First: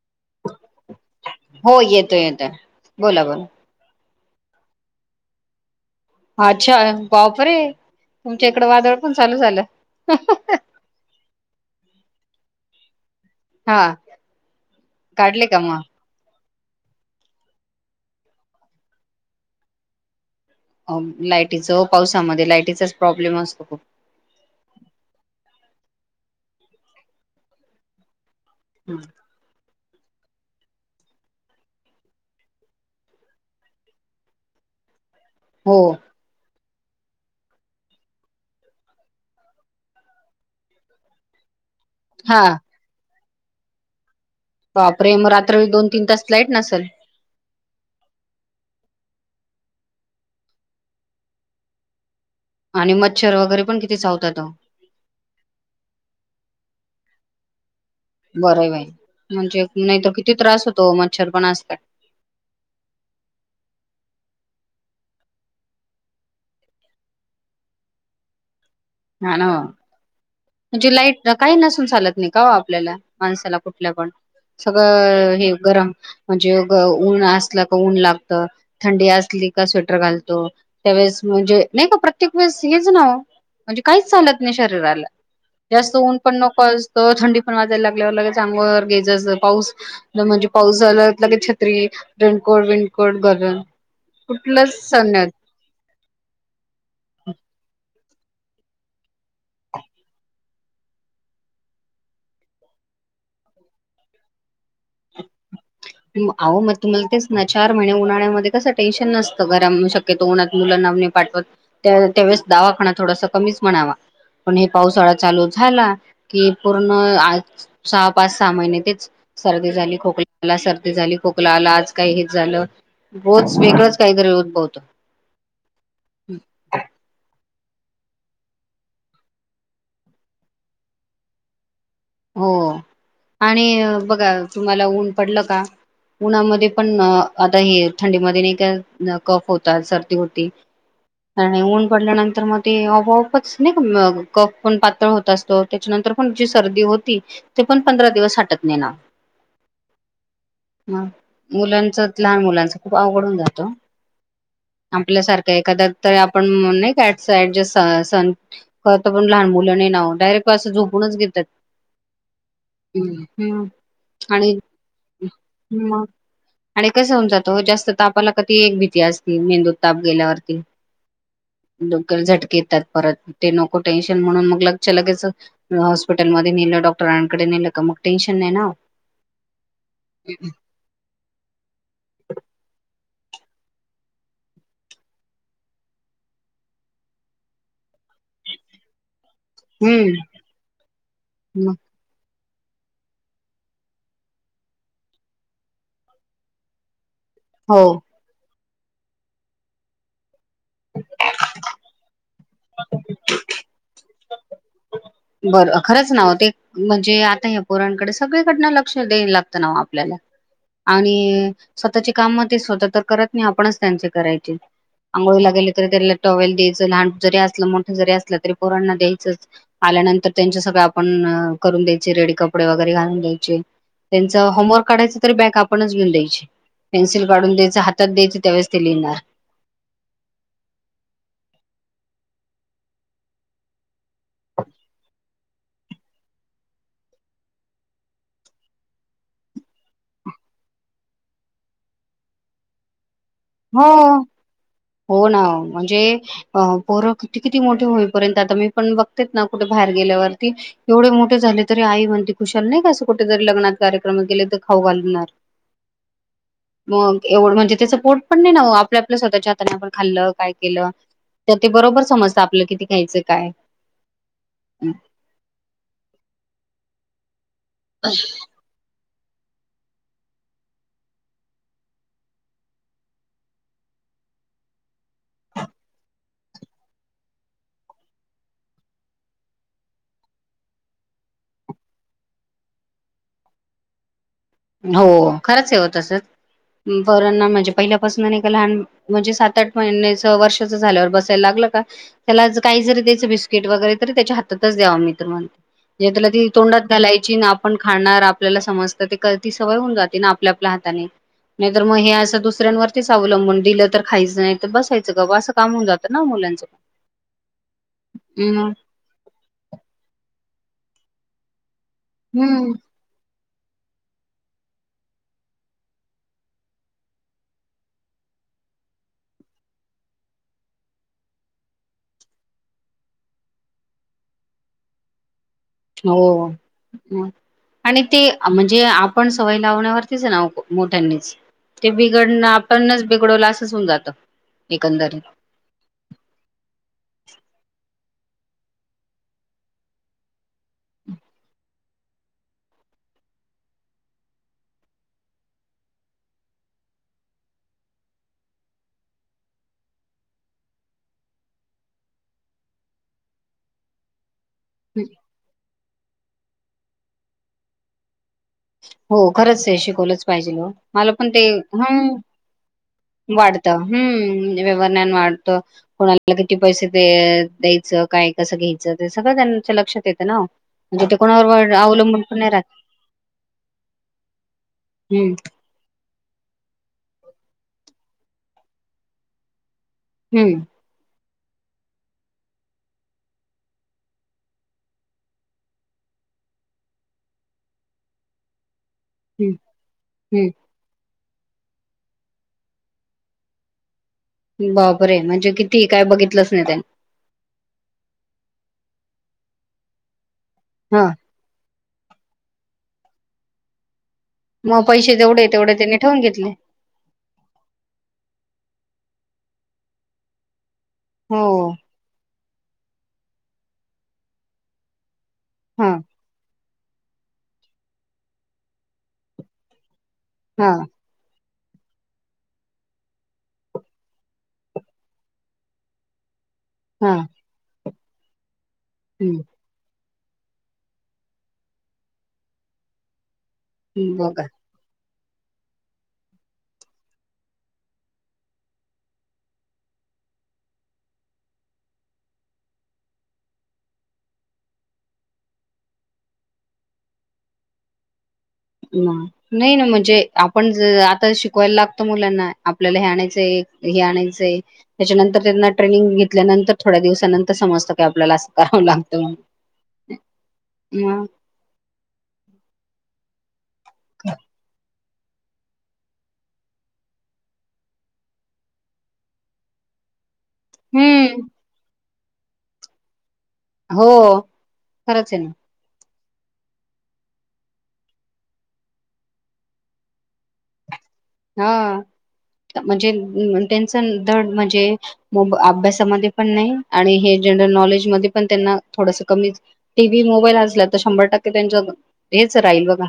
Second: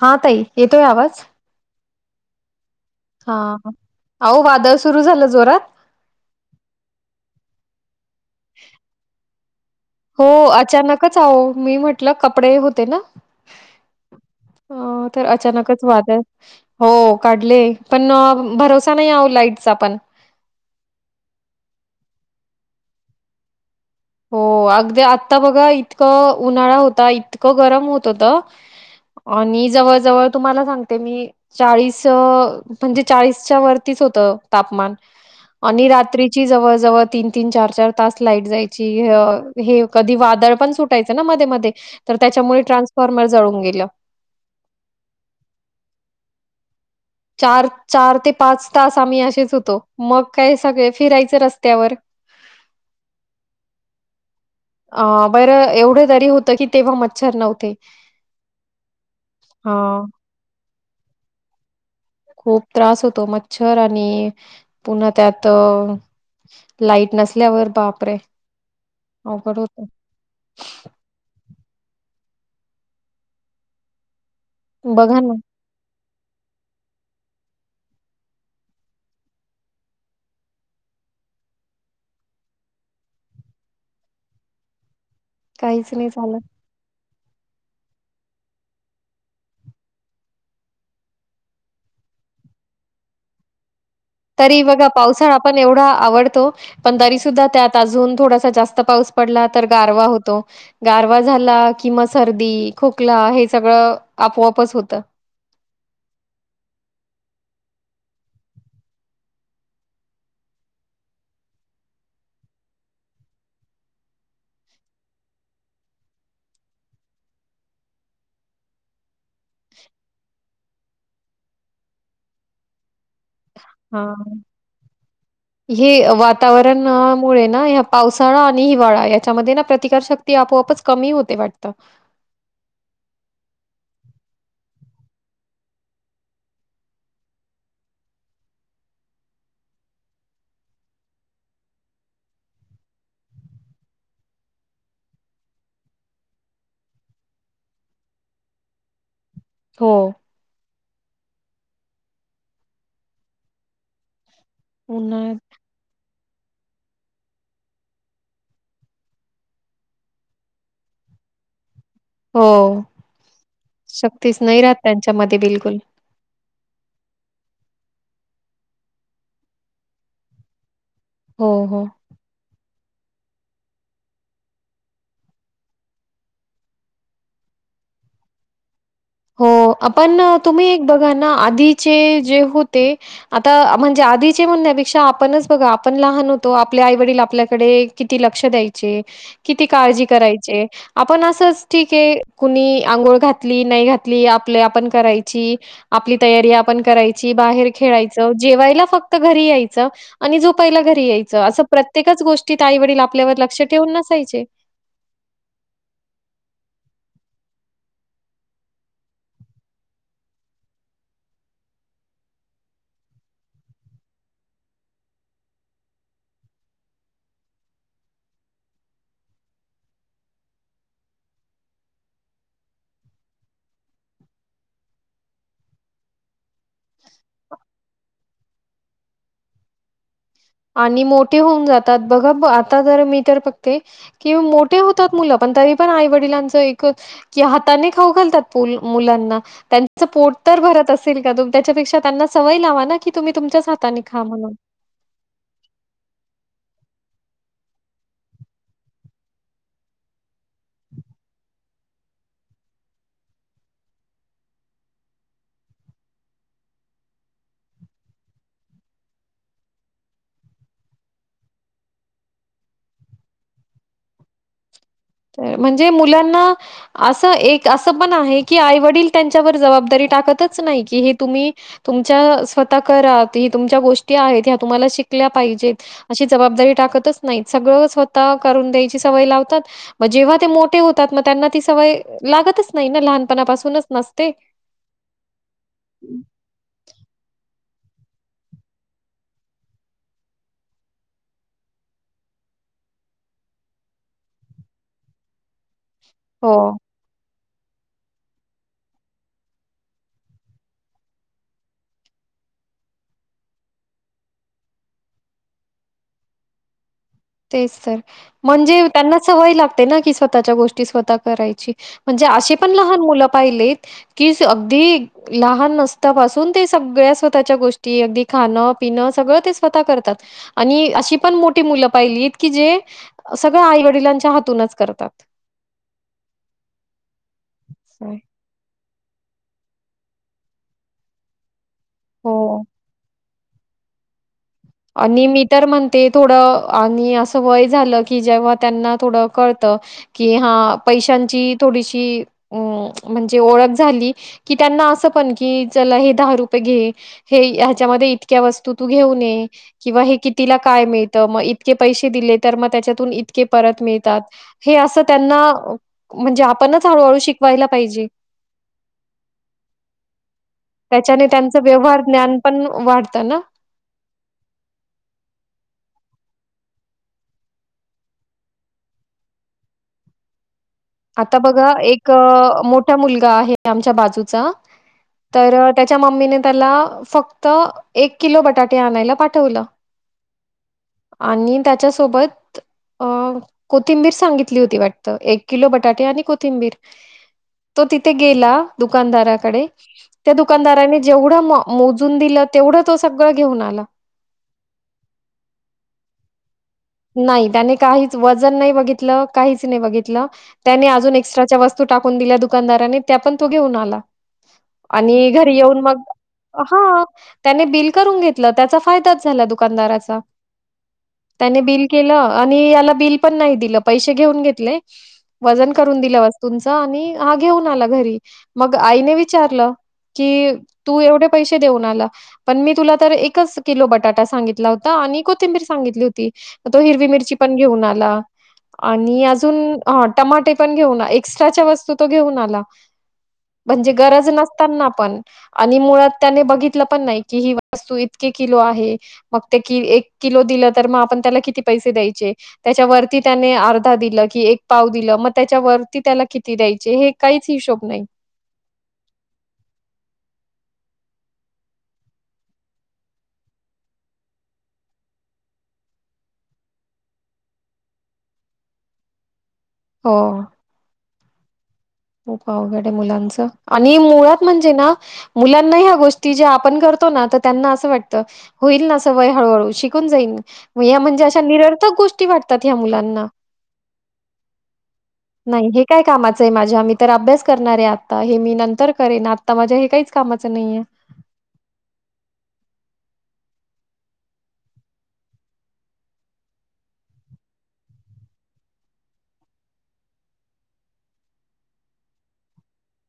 हा ताई, येतोय आवाज? हो येतोय-येतोय. हा, अओ वादळ सुरू झालं जोरात. अच्छा बापरे! तुमच्या इकड वादळ पण चालू झालं. च अहो, मी म्हटलं कपडे होते ना? हा अ तर काढले का अचानकच वादळ हो काढले, पण भरोसा नाही आओ लाईटचा पण. अम लायटीचं ओ पावसामध्ये, लायटीचाच प्रॉब्लेम असतो खूप. हो अगदी आता बघा, इतकं उन्हाळा होता, इतकं गरम होत होत. हम्म. आणि जवळ जवळ तुम्हाला सांगते मी चाळीस म्हणजे चाळीसच्या वरतीच होत तापमान हो आणि रात्रीची जवळ जवळ तीन तीन चार चार तास लाईट जायची कधी वादळ पण सुायच म म हा त्या फॉर्मर जाळून गेलं परे मग रात्र दोन तीन तास लाईट नसेल चार चार ते पाच तास आम्ही असेच होतो मग काय सगळे फिरायचं रस्त्यावर आणि मच्छर वगैरे पण किती चावतात तो अ बरं एवढे दरी होतं की तेव्हा मच्छर नव्हते बरं बाई म्हणजे नाही हां. तरर किती त्रास होतो मच्छर पण असतात खूप त्रास होतो मच्छर आणि पुन्हा त्यात लाईट नसल्यावर बापरे ह ना अवघड होतं. म्हणजे लाईट काही नसून चालत नाही का हो आपल्याला माणसाला कुठल्या पण बघा ना, सगळं हे गरम म्हणजे ऊन असलं क ऊन लागत थंडी असली का स्वेटर घालतो त्यावेेळेस म्हणजे नाही का प्रत्येक वेळेस हेच ना म्हणजे काहीच चालत नाही शरीराला काहीच जास्त नाही ऊन पण झालं. नको तर थंडी पण वाजायला लागल्यावर लगे चांगवर गेजस पाऊस म्हणजे पाऊस झाला लगे छत्री रेणकोड विणकोड गरम तरी बघा पावसाळा आपण एवढा आवडतो पण तरी सुद्धा त्यात अजून थोडासा जास्त पाऊस पडला तर गारवा होतो गारवा झाला किंवा सर्दी खोकला हे सगळं आपोआपच होतं [inaudible] आहो मग तुम्हाला तेच ना चार महिने उन्हा्यामध्ये कस टेन्शन नसतं घरा शकत तो मुला नावने पाठवत त्यावेळेस दावाखा थोडासा कमीच म्हणावा पण हे पावसाळा चालू झाला की पूर्ण सहा पाच सहा महिने तेच सर्दी झाली खोकलाला सर्दी झाली खोकलाला आज काही हित झालं रोज वेगळंच हां. काहीतरी उद्भवतो हे वातावरणमुळे ना ह पावसाळा आणि हिवाळा याच्यामध्ये ना प्रतिकार शक्त ते आपोआपच कमी होते वाटतं हो आणि बघा तुम्हाला ऊन पडलं का उन्हामध्ये पण आता हे थंडीमध्ये नाही का कफ होतात सर्दी होती कार नाही ऊन पडल्यानंतर मग ते आपच नाही का कफ पण पातळ होत असतो त्याच्यानंतर पण जी सर्दी होती ते पण पंधरा दिवस हटत नेणार हो ह मुलांच लहान मुलांच खूप आवघडून जातो उन्हाळ्यात आपल्यासारखं एखाद्या तर आपण नाही का साड ज स खं पण लहान मुलं नाही नाव डायरेक्ट क असं झोपूनच घेतात हो हम्म, हम्म. शक्तीच आणि नाही राहत त्यांच्यामध्ये बिलकुल मग आणि कसं होऊन जातो जास्त तापाला कधी एक भीती असती मेंदूत ताप गेल्यावरती हो हो झटक येतात परत ते नको टेन्शन म्हणून मग लक्ष लगेच हॉस्पिटलमध्ये नेलं डॉ रांकडे नेलं का मग टेनशन नाही ना हो आपण तुम्ही एक बघा ना आधीचे जे होते आता म्हणजे आधीचे म्हणण्यापेक्षा आपणच बघा आपण लहान होतो आपल्या आई वडील आपल्याकडे किती लक्ष द्यायचे किती काळजी हम्म करायची आपण असंच ठीक आहे कुणी आंघोळ घातली नाही घात आप आपण करायची आपली तयारी आपण करायची बाहेर हो खेळाची जेवायला फक्त घरी यायचं आणि जोपायला घरी यायचं असं प्रत्येकच गोष्ट आई वडील आपल्यावर लक्ष ठेवून नसायचे बरं खरंच नाव ते म्हणजे आता या पोरणकडे सगळीकडन लक्ष द्याय लागतं ना आपल्याला आणि स्वतःचे काम म ते स्वतः तर करत नाही आपणच त्यांचे करायचे आंघोळी ला गेली तरी त्याला टॉवेल द्यायचं लहान जरी असलं मोठं जरी असलं तरी पोरांना द्यायचंच आल्यानंतर त्यांच्या सगळं आपण करून द्यायचे रेडी कपडे वगैरे घालून द्यायचे त्यांचं होमवर्क काढायचं तर बॅग आपणच घेऊन द्यायची पेन्सि काढून द्यायच हात दयाचं त्यावेळेस ते लिहिणार आणि मोठे होऊन जातात बघा आता जर मी तर फक्ते किं मोठे होतात मुलं पण तरी पण आई वडिलांच एकच त्या हाताने खाऊ घालतात मुलांना त्यांच पोट तर भरत असेल का तुम त्याच्यापेक्षा त्यांना सवय लावा ना ी तुम्ही तुमच्याच हो हाताने खा म्हणून हो ना म्हणजे पोरं कि किती मोठे होईपर्यंत आता मी पण बघतेच ना कुठे बाहेर गेल्यावरती एवढे मोठे झाले तरी आई म्हणते खुशाल नाही का असं कुठेेतरी लग्ना कार्यक्रम गेले तर खाऊ घालणार [inaudible] मग एवढं म्हणजे ते पोट पण नाही ना आपल्या आपल्या स्वतःच्या आपण खाल्ल काय केलं तर ते बरोबर समजत आपलं किती ख्यायचं काय म्हणजे मुलांना असं एक असं पण आहे की आईवडील त्यांच्यावर जबाबदारी टाकतच नाही की हे तुम्ही तुमच्या स्वतः कात ह तुमच्या गोष्टी आहेत ह्या तुम्हाला शिकल्या पाहिजेत अशी जबाबदारी टाकतच नाही सगळं स्वतः करून द्यायची सवय लावतात जेव्हा ते मोठे होतात मग त्यांना ती सवय लागतच नाही ना लहानपणापासूनच नसते हो खरंच आहेव तसंच पण म्हणजे पहिल्यापासून ए लहान म्हणजे सात आठ महिन्याच वर्षाच झाल्यावर बसायला लागलं का त्याला काही जरी दयाचं बिस्किट वगैरे तर त्याच्या हातच द्याव मित्र म्हणत त्याला ती हो तोंडात घालायची ना आपण खाणार आपल्याला समजत ते ती सवय होवून जाते ना आपल्या आपल्या हाताने नाही तर मग हे असं दुसऱ्यांवरतीच अवलंबून दिलं तर खायचं नाही तर बसायचं ग बा असं काम होन जातं ना मुलांचं [inaudible] तेच तर हम्म म्हणजे त्यांना सवय लागते ना की स्वतःच्या गोष्टी स्वतः करायची म्हणजे असे पण हम्म. लहान मुलं पाहिलेत की अगदी लहान नसतापासून ते सगळ्या स्वतःच्या गोष्टी अगदी खाणं पिणं सगळं ते स्वतः करतात आणि अशी पण मोठी मुलं पाहिलीत की जे सगळं आई वडिलांच्या हातूनच करतात हो आणि होय. ते म्हणजे आपण सवय लावण्यावरतीच आहे ना मोठ्यांनीच ते बिघडणं हो. आपणच बिघडवलं असं होऊन जात आणि मी तर म्हणते थोडं आणि असं वय झालं की जेव्हा त्यांना थोडं कळतं कि हा पैशांची थोडीशी अ म्हणजे ओळख झाली कि त्यांना असं पण की जला हे दहा रुपये घे हे ह्याच्यामध्ये इतक्या वस्तू तू घेऊन ये किंवा हे कितीला काय मिळत मग इतके पैसे दिले तर मग त्याच्यातून इतके परत मिळतात हे असं त्यांना म्हणजे आपणच हळूहळू शिकवायला पाहिजे हो खरंच शिकवलंच पाहिजे मला त्याच्याने पण ते त्यांचं ह व्यवहार ज्ञान पण वाढ वाढत हम्म व्यवण्यान वाढतं कोणाला किती पैसे द्यायचं काय कसं घ्यायचं ते सगळं त्यांच्या लक्षात येतं ना म्हणजे ते आता बघा कोणावर एक अवलंबून पण नाही राहत मोठा मुलगा आहे आमच्या बाजूचा हम्म तर त्याच्या मम्मीने त्याला फक्त एक किलो बटाटे आणायला पाठवलं हम्म आणि त्याच्यासोबत अ कोथिंबीर सांगितली होती वाटत एक... किलो बटाटे आणि कोथिंबीर तो तिथे गेला. हम्म दुकानदाराकडे त्या हम्म दुकानदारांनी..... जेवढं म मोजून दिलं तेवढं तो सगळं घेऊन आला. बापरे आहे म्हणजे किती काय बघितलंच नाही त्यांनी.... नाही त्याने काहीच वजन नाही बघितलं काहीच नाही बघितलं त्याने हा. अजून एक.... एक्स्ट्राच्या वस्तू टाकून दिल्या दुकानदाराने त्या पण तो घेऊन आला. मग पैसे आणि जेवढे घरी तेवढे येऊन त्यांनी मग ठेवून घेतले हा.... त्याने बिल करून घेतलं त्याचा फायदाच झाला दुकानदाराचा हो त्याने...... बिल केलं आणि याला बिल पण नाही दिलं पैसे ठेऊन घेतले वजन हा करून दिल्या वस्तू.... हा आणि हा घेऊन आला घरी मग आईने विचारलं की हा तू एवढे.... पैसे देऊन आला..... पण मी तुला तर एकच किलो बटाटा सांगितला होता आणि कोथिंबीर सांगितली होती. तो हिरवी हा. मिरची पण घेऊन आला आणि अजून..... हा टमाटे पण घेऊन एक्स्ट्राच्या वस्तू तो घेऊन आला म्हणजे हम्म गरज बघा नस... त्यांना पण आणि मुळात त्याने बघितलं पण नाही की ही वस्तू इतकी किलो आहे. मग ते कि एक किलो दिलं तर मग आपण त्याला किती पैसे द्यायचे..... त्याच्यावरती त्याने अर्धा दिलं की एक पाव दिलं मग त्याच्या वरती त्याला किती द्यायचे हे...... काहीच हिशोब नाही.... हम्म..... नाही ना म्हणजे आपण ज आता शिकवायला लागतो मुलांना आपल्याला हे आणायचंय हे आणायचंय. त्याच्यानंतर त्यांना ट्रेनिंग घेतल्यानंतर थोड्या दिवसानंतर समजतं की आपल्याला असं करावं लागतं... हो.... हमं.... खूप अवघड आहे मुलांचं आणि मुळात म्हणजे ना..... मुलांनाही ह्या गोष्टी ज्या आपण करतो ना तर त्यांना असं वाटतं...... होईल ना सवय हळूहळू शिकून जाईल... या म्हणजे अशा हम्म निरर्थक गोष्टी वाटतात ह्या मुलांना.... हो खरंच आहे. नाही, हे काय कामाचं आहे माझ्या आम.... तर अभ्यास करणारे आता हे मी नंतर करेन आता माझ्या हे काहीच कामाचं नाहीय. हा म्हणजे टेन्शन दड म्हणजे..... मग अभ्यासामध्ये पण नाही आणि हे जनरल नॉलेज मध्ये पण त्यांना थोडसं कमी.... टी व्ही मोबाईल असला तर शंभर टक्के त्यांच हेच राहील बघा...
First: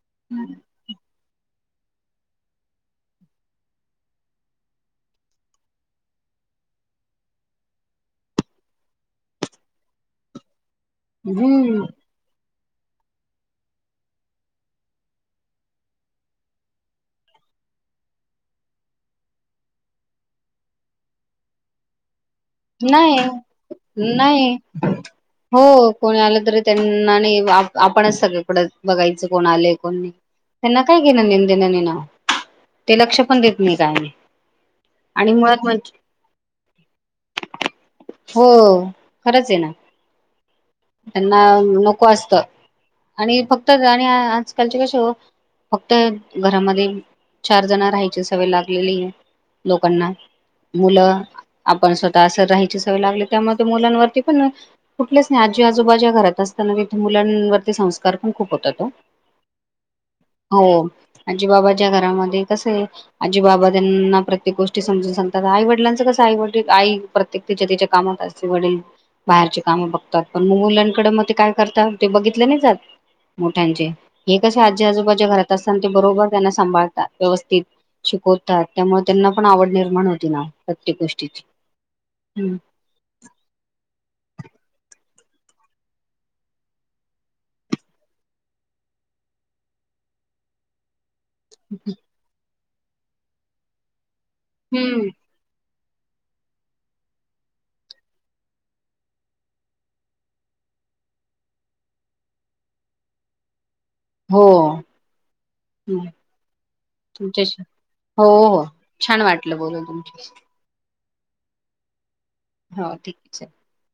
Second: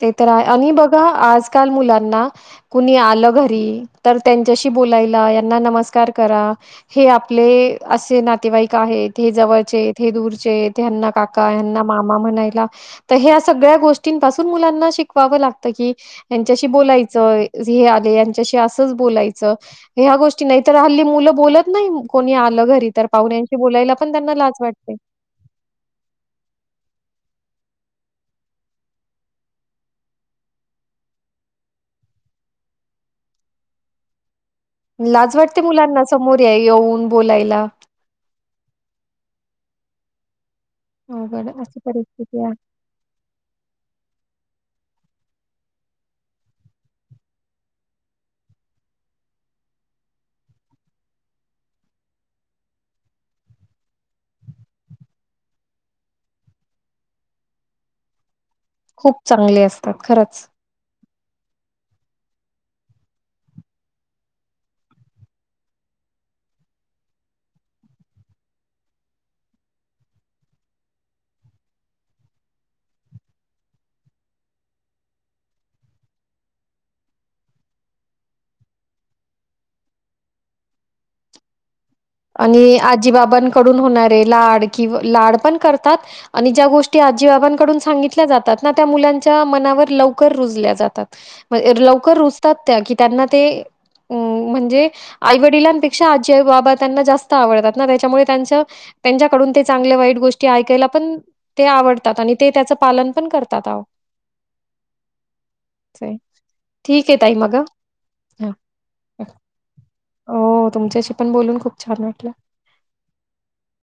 ते तर आहे आणि बघा आजकाल मुलांना.... कुणी आलं घरी तर त्यांच्याशी बोलायला यांना नमस्कार करा. हे आपले असे नातेवाईक आहेत हे जवळचे हे दूरचे..... ह्यांना काका ह्यांना हम्म मामा म्हणाला ह्या सगळ्या गोष्टींपासून..... मुलांना शिकवावं लागतं की..... यांच्याशी बोलायचं हे आले यांच्याशी असंच बोलायचं.... ह्या गोष्टी नाही तर हल्ली मुलं बोलत नाही. कोणी आलं घरी तर नाही पाहुण्याशी बोलायला पण त्यांना नाही लाज वाटते. हो कोणी आलं तरी त्यांना नाही आपणच सगळकडं बघायचं कोण आलंय कोण नाही... त्यांना काय घेणं देणं देणं ते लक्ष पण देत मी काय? आणि लाज वाटते मुळात म्हणजे मुलांना समोर या येऊन बोलायला. हो खरंच आहे ना त्यांना अवघड अशी नको असत... परिस्थिती आहे. आणि फक्त आणि आजकालचे कसे हो... फक्त घरामध्ये चार जण राहायचे सवय लागलेली आहे.. लोकांना मुलं आपण स्.... असं राहायची सवय लागली त्यामुळ मुलांवरती पण... कुठलेच नाही आजी आजोबा ज्या घरात असताना तिथे मुलांवरती संस्कार पण खूप होतात ओ. खूप चांगले असतात खरंच. हो आजी बाबाच्या घरामध्ये कस आहे. आजी बाबा त्यांना प्रत्येक गोष्टी समजून सांगतात आई वडलांचं कसं आई वडील आई. प्रत्येक तिच्या तिच्या कामात असते. वडील बाहेरची कामं बघतात पण मग मुलांकड मग ते काय करतात ते बघितलं नाही जात. मोठ्यांचे हे कसे आजी आजोबाच्या घरात असतना ते बरोबर त्यांना सांभाळतात व्यवस्थित. शिकवतात त्यामुळे त्यांना पण आवड निर्माण होती ना प्रत्येक गोष्टीची. हम्म आणि आजीबाबांकडून होणारे लाड किंवा लाड पण करतात. आणि ज्या गोष्टी आजी आबांकडून सांगितल्या जातात ना त्या मुलांच्या मनावर लवकर रुजल्या जातात. लवकर रुजतात त्या की त्यांना ते अ म्हणजे. हम्म. आई वडिलांपेक्षा आजी बाबा त्यांना जास्त आवडतात त्याच्यामुळे त्यांच त्यांच्याकडून ते चांगल्या वाईट गोष्टी ऐकायला पण, ते आवडतात आणि ते त्याचं पालन पण करतात अहो. हो हम्म ठीक आहे ताई तुच्या मग हो हं. हो छान हां. वाटलं बोलून. तुमच्याशी हो तुमच्याशी पण बोलून खूप छान वाटल. हो ठीक आहे चल